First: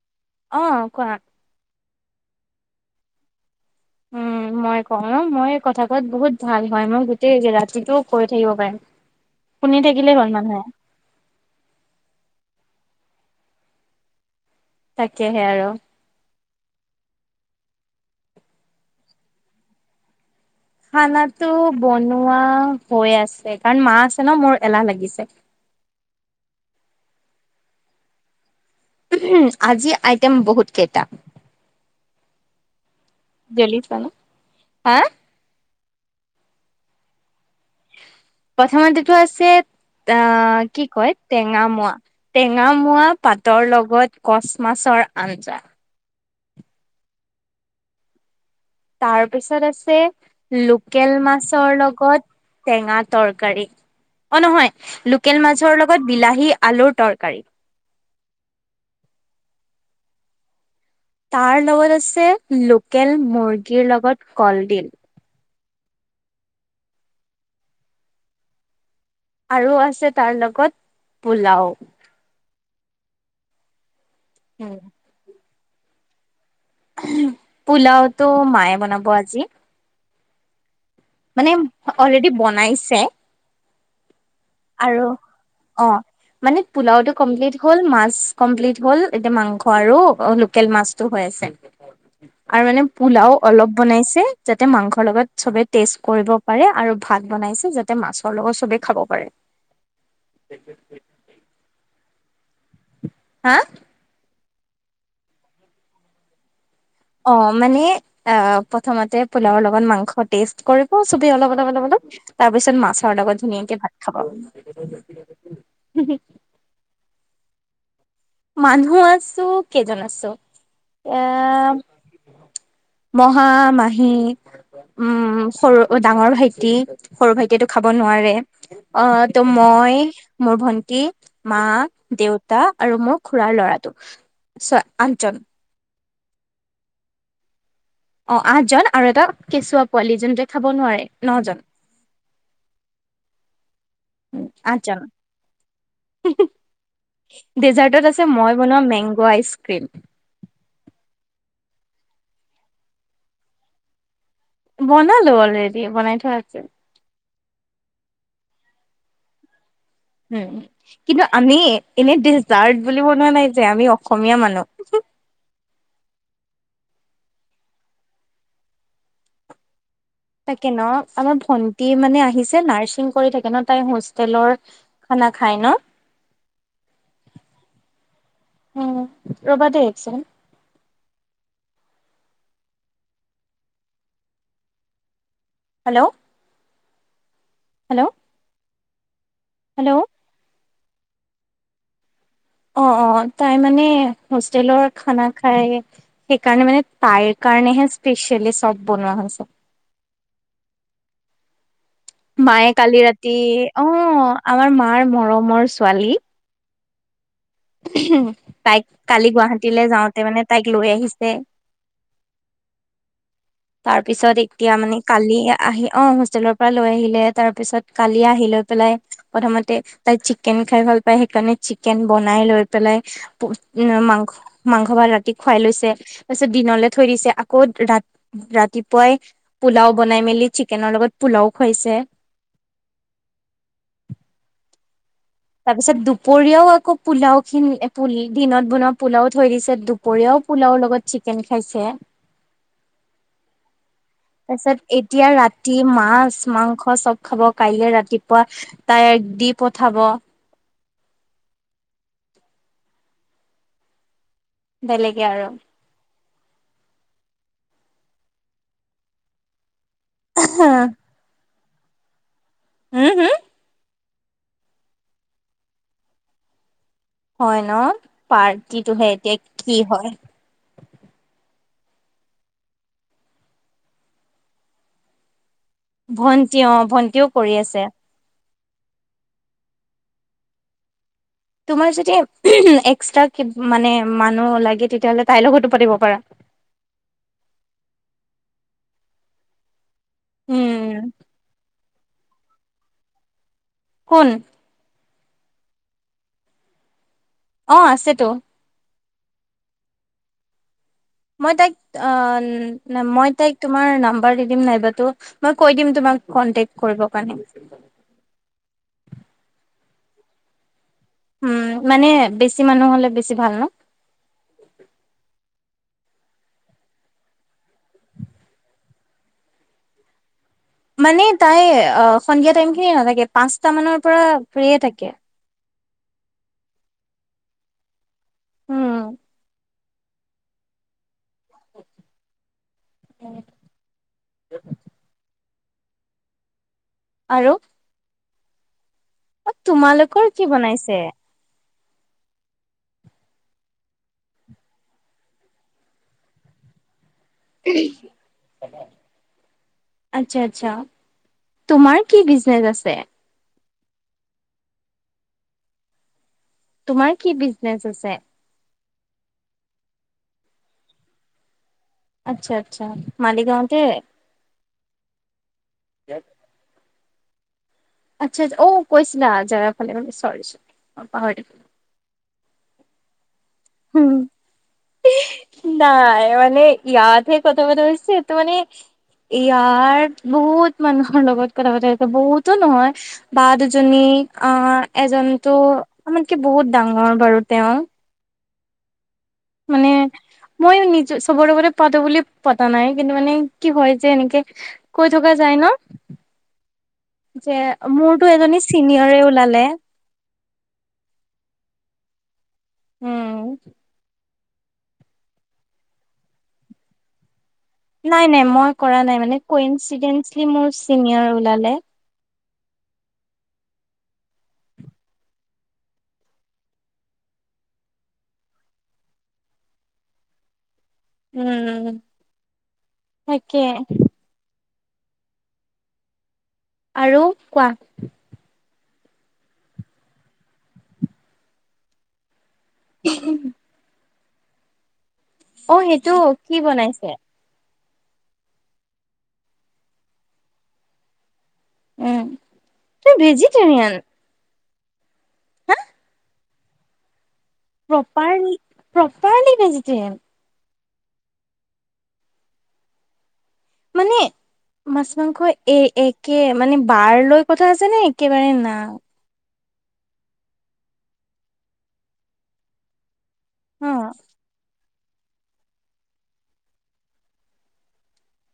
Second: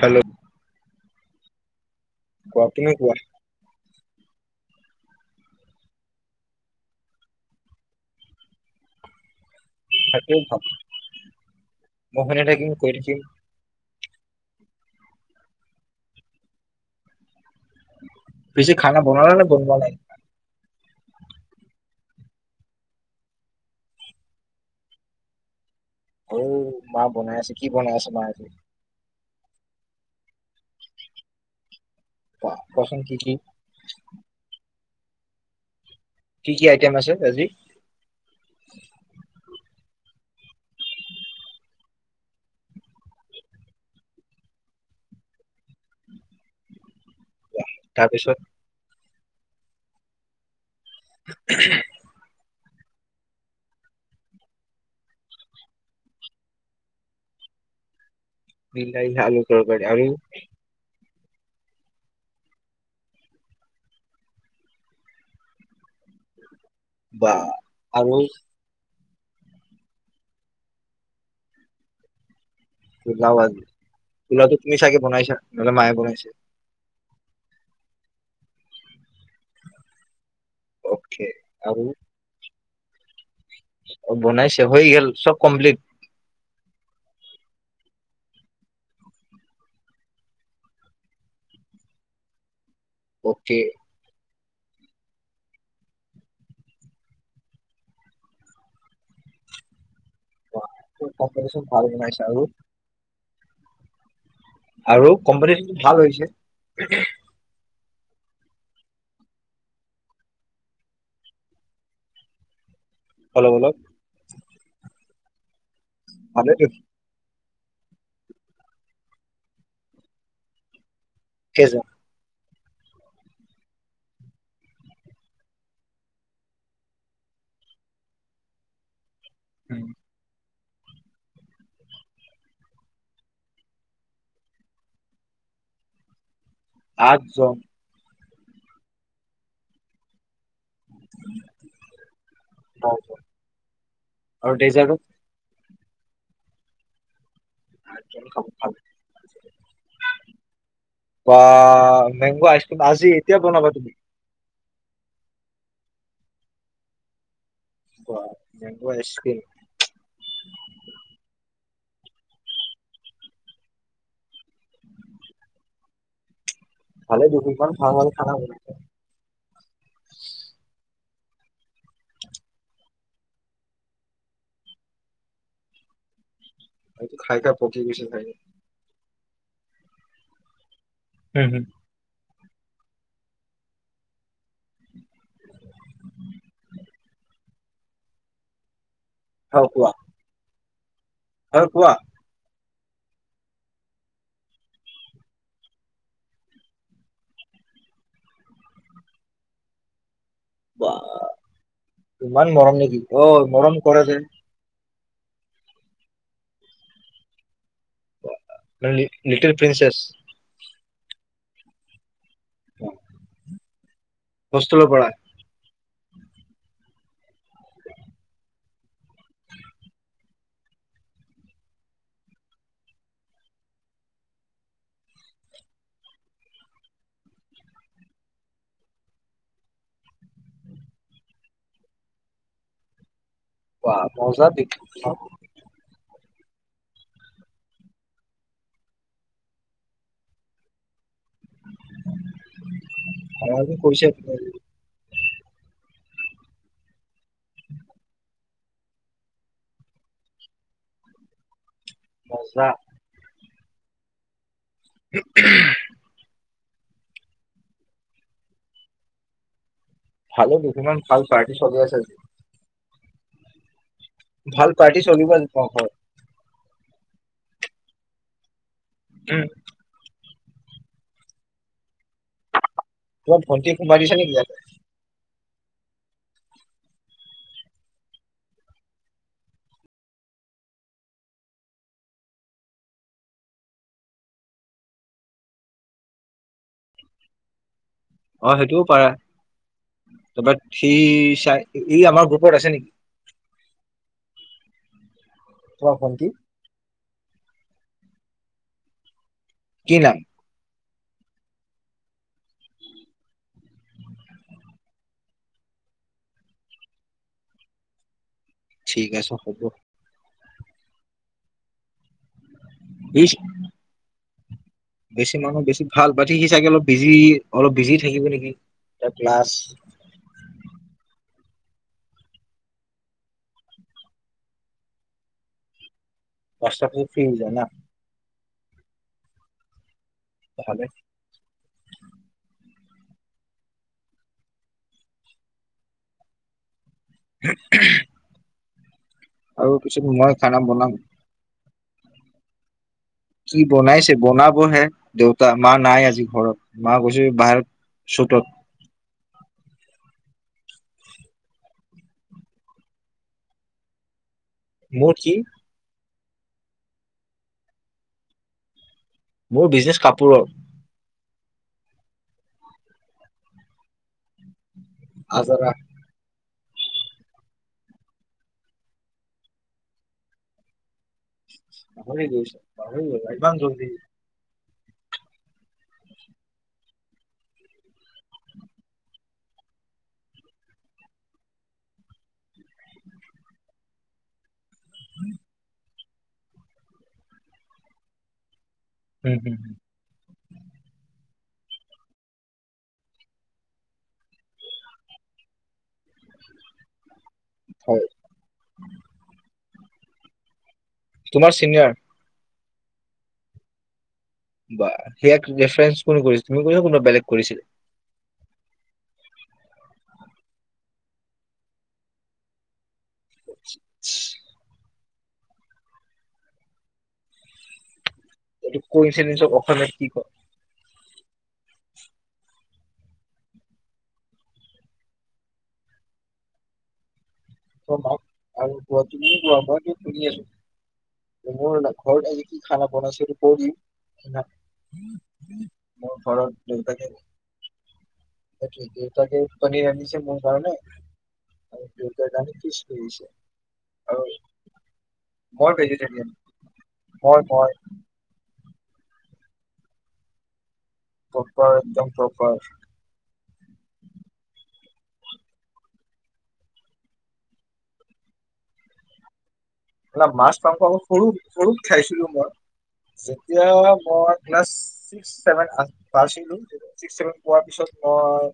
Hello. অ' কোৱা। কোৱা তুমি কোৱা। উম মই কওঁ মই কথা কোৱাত বহুত ভাল হয় মই গোটেই ৰাতিটো কৈ থাকিব পাৰিম। শুনি থাকিলেই হ'ল মানুহে [unintelligible] কৰি [unintelligible] তাকেহে আৰু। পিছে খানা বনালা নে বনোৱা নাই। খানা বনোৱা হৈ আছে কাৰণ মা আছে ন মোৰ এলাহ লাগিছে। অ' মা বনাই আছে কি বনাই আছে মায়ে? উম আজি আইটেম বহুত কেইটা। অ' কচোন। কি? হা। কি কি আইটেম আছে আজি? প্ৰথমেটো আছে আহ কি কয় টেঙা মোৱা, টেঙা মোৱা পাতৰ লগত কচ মাছৰ আঞ্জা। তাৰপিছত। তাৰপিছত আছে। লোকেল মাছৰ লগত টেঙা তৰকাৰী অ' নহয় লোকেল মাছৰ লগত বিলাহী আলুৰ তৰকাৰী। বিলাহী আলু তৰকাৰী আৰু তাৰ লগত আছে লোকেল মুৰ্গীৰ লগত কলডিল। বা আৰু আৰু আছে তাৰ লগত পোলাও। ইলাবাদ। পোলাওটো তুমি চাগে বনাইছা? নহ'লে মায়ে বনাইছে। পোলাওটো মায়ে বনাব আজি । অকে মানে অলৰেডি বনাইছে । [inaudible] উ। অ' বনাইছে হৈ গ'ল চব কমপ্লিট । অ মানে পোলাওটো কমপ্লিট হ'ল, মাছ কমপ্লিট হ'ল, এতিয়া মাংস আৰু লোকেল মাছটো হৈ আছে আৰু মানে পোলাও অকে অলপ বনাইছে যাতে মাংসৰ লগত চবে টেষ্ট কৰিব পাৰে আৰু ভাত বনাইছে যাতে মাছৰ লগত চবেই খাব পাৰে। কম্বিনেচন ভাল বনাইছে। আৰু হা আৰু কম্পানীটো ভাল হৈছে । অ' মানে অ' প্ৰথমতে পোলাওৰ লগত মাংস টেষ্ট কৰিব চবে অলপ-অলপ-অলপ তাৰপিছত মাছ মাছৰ লগত অলপ অলপ ধুনীয়াকে ভাত খাব । ভালে দিয়ক । মানুহ আছো, কেইজন আছো। এ' কেইজন মহা-মাহী উম সৰু অ' ডাঙৰ ভাইটি, সৰু ভাইটিয়েটো খাব নোৱাৰে অহ। তো উম, মই মোৰ ভন্টি, মা, দেউতা আৰু মোক খুৰাৰ ল'ৰাটো ছ, আঠজন। আঠজন। অ' আঠজন আৰু এটা কেঁচুৱা পোৱালি যোনটো খাব নোৱাৰে, ন'জন, নজন আৰু ডেজাৰ্টো আঠজন। [inaudible] ডেজাৰ্টত আছে খাব মই ভাল। বনোৱা মেংগো আইচক্ৰীম । অ' মেংগ আইচকিম আজি এতিয়া বনাবা তুমি । বনালো অলৰেডি বনাই থোৱা আছে। বা পুৰা স্পীড। উম, কিন্তু আমি এনে ডিজাৰ্ট বুলি মনোৱা নাই যে আমি অসমীয়া মানুহ। ভালে [unintelligible] খোৱা ভাল খানা হৈ তাকে ন আমাৰ ভন্টি মানে আহিছে নাৰ্ছিং কৰি থাকে ন' তাই হোষ্টেলৰ খানা খাই ন' খাই খাই পকি গৈছে তাই উম, ৰবা দে এক চেকেণ্ড হুম-হুম। হেল্ল' হেল্ল' হ কোৱা হেল্ল' হয় কোৱা? অ' অ তাই মানে হোষ্টেলৰ খানা খাই সেইকাৰে মানে তাইৰ কাৰণেে স্পেচিয়েলব বনোৱা বা ইমান মায়ে মৰম নেকি কালি অ ৰাতি মৰম অ' কৰে যে আমাৰ মা। আমাৰ মৰমৰ ছোৱালী। তাইক লি কালি লিটিল গুৱাহাটীলৈ প্ৰিন্সেছ যাওঁতে মানে তাইক। লৈ আহিছে। তাৰপিছত এতিয়া হোষ্টেলৰ মানে পৰা কালি আহি। অ' হোষ্টেলৰ পৰা লৈ আহিলে তাৰ পিছত কালি আহি লৈ পেলাই প্ৰথমতে তাই চিকেন খাই ভাল পাই সেইকাৰণে চিকেন বন। বনাই লৈ পেলাই উ মাংস মাংস ভাল ৰাতি খুৱাই লৈছে তাৰপিছত দিনলে থৈ দিছে আকৌ ৰা ৰাতিপুৱাই পোলাও বনাই মেলি চিকেনৰ লগত পোলাও খুৱাইছে। ৱা মজা দেখোন তাৰ পিছত দুপৰীয়াও আকৌ পোলাও খিনি প দিনত বনোৱা পোলাও থৈ দিছে দুপৰীয়াও পোলাও লগত। চিকেন খাইছে। আমাকো কৈছে তাৰপিছত এতিয়া ৰাতি মাছ মাংস চব। খাব কাইলৈ ৰাতিপুৱা। তাই দি পঠাব। মজা বেলেগে আৰু। ভালে দুছুমান ভাল পাৰ। চবেই [unintelligible] হম- হম ভাল পাৰ্টি চলিব আজি হয় ন পাৰ। কিটোহে এতিয়া কি হয়। [inaudible] মোৰ ভণ্টিক সুমুৱাই দিছ নেকি ইয়াতে। ভণ্টি অ ভণ্টিও কৰি আছে। তোমাৰ যদি এক্সট্ৰা মানে মানুহ লাগে তেতিয়াাহলে তাইৰ লগতো পাতিব পাৰা। অ' সেইটোও পাৰে [inaudible] উম ই আমাৰ গ্ৰুপত আছে নেকি। কোন আমাৰ ভণ্টি অ 'আছে তো কি নাম? [inaudible] ঠিক আছে হ'ব। উম মানে বেছি বেছি মানুহ হ'লে বেছি সি ভাল ন বেছি মানুহ বেছি ভাল বতিি সি চাগে অলপ বিজি অলপ বিজি থাকিব নেকি এ ক্লাছ মানে তাই সন্ধিয়া টাইম খিনি নাথাকে পাঁচট মানৰ পৰা ফ্ৰয়ে থাকে বছফো ফ্ৰী হৈ যায় ন উম তাললে উ আৰু [inaudible] আৰু পিছত তোমালোকৰ মই কি খানা বনাম। বনাইছে কি বনাইছে বনাব হে দেউতা মা নাই আজি ঘৰত মা গৈ বাহ চট আচ্ছা আচ্ছা তোমাৰ কি বিজনেচ আছে মোৰ কি তোমাৰ কি বিজনেচ আছে মোৰ বিজনেছ কাপোৰৰ আচ্ছা আচ্ছা মালিগাঁওতে আছাৰ আচ্ছা আা অ কৈছিলা জেগাৰ ফালেে পাহ ভৰি গছ ভৰি গ গান জল দি থাকিলোঁ। নাই মানে ইয়াতহে কথা পতা হৈছেটো মানে ইয়াত বহুত মানুহৰ লগত কথা পতা হৈছে বহুতো নহয় বা দুজনী আহ এজনো আমাতক বহুত ডাঙৰ বাৰু তেওঁ উম হুম হ মানে মই নিজ চবৰে লগতে পাতো বুলি পতা নাই কিন্তু মানে কি হয় যে এনেকে কৈ থকা যায় ন যে হয় মোৰতো এজনী চিনিয়ৰে ওলালে তোমাৰ চিনিয়ৰ উম বা সোক ৰেফাৰেন্ঞ্চ কোনে কৰিছিল তুমি কৈছা কোনোবা বেলেগ কৰিছিলা নাই নাই মই কৰা নাই মানে কিডেল মোৰ চিনিয়ৰ ওলালে [inaudible] এই কৈ চ চব অসমে কি ক উম তাকে আৰু কোৱা ম আৰু কোৱা তুমি কোৱাই তুমি আছো মোৰ ঘৰ খানা পনাা শটো কৰিি ন অহ', সেইটো কি বনাইছে? ততে পনীৰ আনিছে মোৰ কাৰণে। উম গদান ফিচ তই হৈছে, ভেজিটেৰিয়ান আৰু বৰ ভেজিটেৰিয়ান। মই মই প্ৰপাৰলি প্ৰপাৰলি ভেজিটেৰিয়ন, প্ৰপাৰ একদম প্ৰপাৰ, মানে মাছ মাংস এ একে মানে বাৰ লৈ কথা আছে নে একেবাৰে না। এ মাছ প সৰু সৰুত খাইছিলো মই, যেতিয়া অ মই ক্লাছ ছিক্স ছেভেন পাইছিলো ছিক্স ছেভেন পোৱাৰ পিছত মই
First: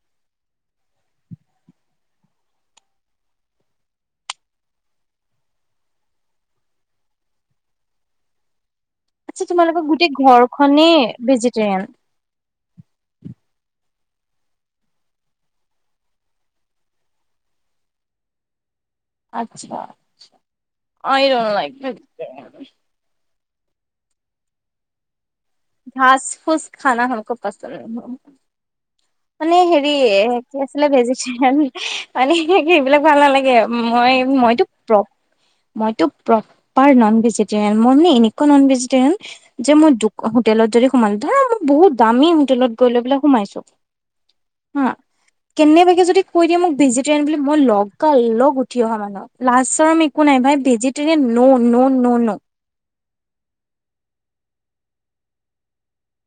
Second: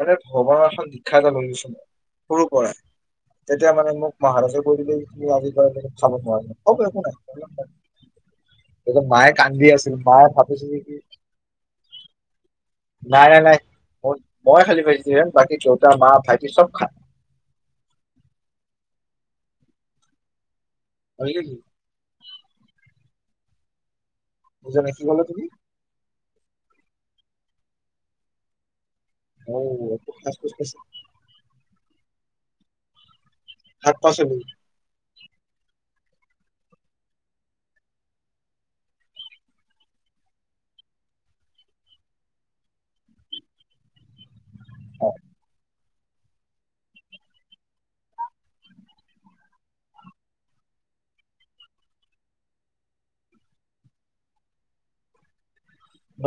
এ ভ্ৰৱণৰ এখন দীক্ষা এ ললোছ মই সৰুৰ পৰাই তেতিয়া মানে মোক মহাৰাজে কৈ দিলে আজি চাব নোৱাৰ অহ ', ক আচ্ছা, তোমালোকৰ গোটেই ঘৰখনে কি ভেজিটৰিয়ান। নাই- নাই- নাই মোৰ মই খালী ভেজিতেৰিয়ান, বাকী দেউতা মা ভাইটি চব খায়। আচ্ছা। আই ড'ন লাইক বুজা নাই, কি ক'লা তুমি? ঘচ ফুচ খানা হ'মকো পচণ্ড নেহি। মানে হেৰি কি আছিলে ভেজিটেৰিয়ান, মানে এইবিলাক ভাল নালাগে। এইয়া শাক মই পাচলি মইতো প্ৰ মইটো প্লপাৰ নন ভেজিটেৰিয়ান। মই মানে এনেকুৱা নন ভেজিৰিয়ান যে মই হোটেলত যদি সোমালো, ধৰা বহুত দামী হোটেলত গৈ লৈ সোমাইছো হম ', কেনে বা যদি কৈ দিয়ে মোক ভেজিটেৰিয়ান বুলি, মই লগা লগ উঠি অহা মানুহ, লাজ চৰম একো নাই ভাই ভেজিটেৰিয়ান ন- ন- ন-ন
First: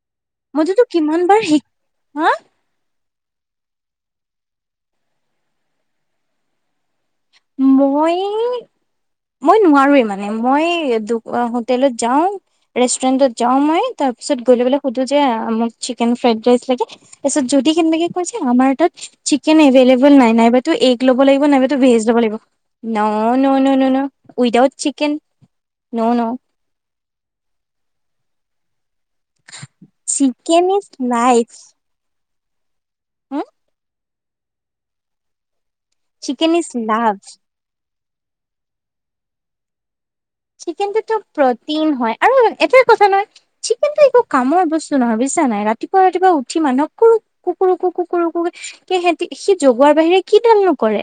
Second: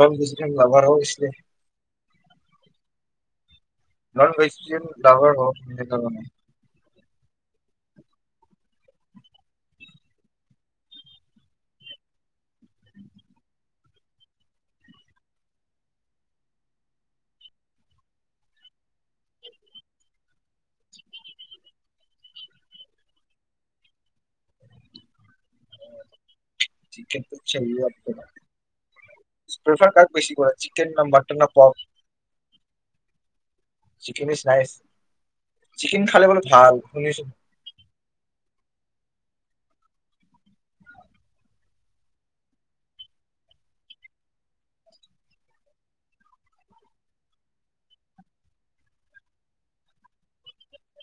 নন ভেজিটেৰিয়ান মইতোতো লভাৰ হৈ কিমান গৈছে, বাৰ শিক হা নন ভেজিটেৰিয়ান লাভাৰ হৱ তাৰ মানে, মই- মই নোৱাৰোৱে মানে মই দু হোটেলত যাওঁ ৰেষ্টুৰেণ্টত যাওঁ মই তাৰ পিছত গৈ লৈ পেলাই সোধো যে মোক চিকেন ফ্ৰাইড ৰাইচ লাগে, তাৰপিছত যদি কেনেবাকে কয় যে আমাৰ তাত চিকেন এভেইলেবল নাই নাইবাতো এগ ল'ব লাগিব নাইবা ভেজ লব লাগিব, ন-ন-ন- ন- ন উইডাউত চিকেন ন- ন । চিকেনতো চলো আপ কৰা, ষ্টচাৰ কাক বেছি কৰা চিকেন ন মাটন ন পৰ্ক! হম ', চিকেন ইজ নাইচ। চিকেন খালে বোলে ইজ ভাল। লাভ শুনিছো, চিকেনটোো প্ৰটিন হয় আৰু এটাই কথা নহয় চিকেনটো একো কামৰ বস্তু নহয় বুজিছা নাই ৰাতিপুৱা ৰাতিপুৱা উঠি মানুহক ক কো ক কু সহতি সি জগোৱাৰ বাহিৰে কিডাল নকৰে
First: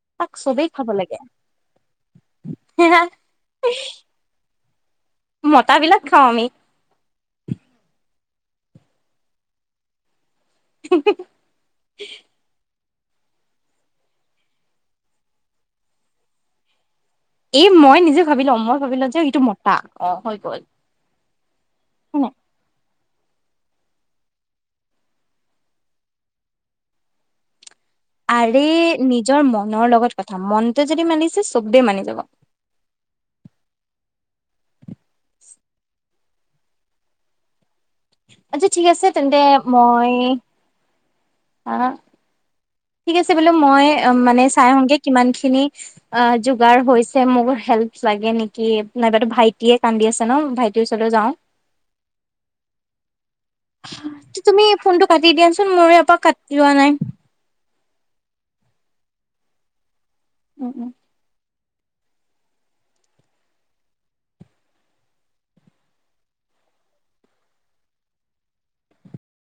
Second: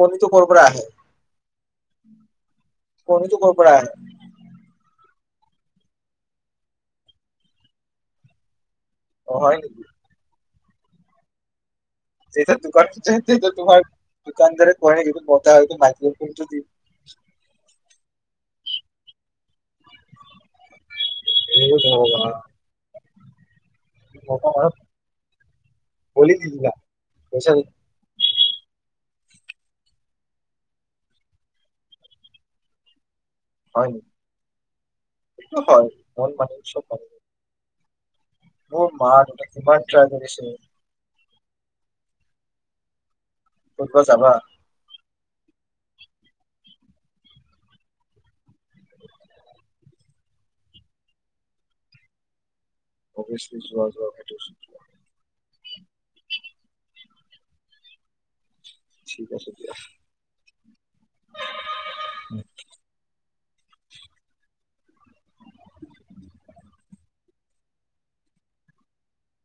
কনেটোো কৰপৰা আহ কনেটোো কৰপৰা আহ মত বিলাক খাওঁ আমি অ হয় নেকি [inaudible] তেতি তুোক তোমাৰ দোকানদাৰ ক কিটো পত হয় মাইক ফোনটো দি এই মই নিজে ভাবি ল মই ভাবিলো যে ইটো মত ত অ হৈ গল হনে ম ম বল দিা কচ আৰে নিজৰ মনৰ লগত কথা মনটো যদি মানিছে চবদেই মানি যাব হয় নে শ ক মন মানস আচ্ছা ঠিক আছে তেন্তে কিমান ট্ৰাই মই কৰিছে আহ ঠিক আছে বোলো মই ক'ৰবাত যাবা মানে চাই আহগে কিমান খিনি অ যোগাৰ হৈছে মোক হেল্প লাগে নেকি নাইবাাতো ভাইটিয়ে কান্দি আছে ন ভাইটিৰ ওচৰলৈ যাও অভিয়াচলি যোৱা যোৱা সেইটো তুমি ফোনটো কাটি দিয়াচোন মৰে এপাক কাটি লোৱা নাই ঠিক আছে দিয়া উম উম উম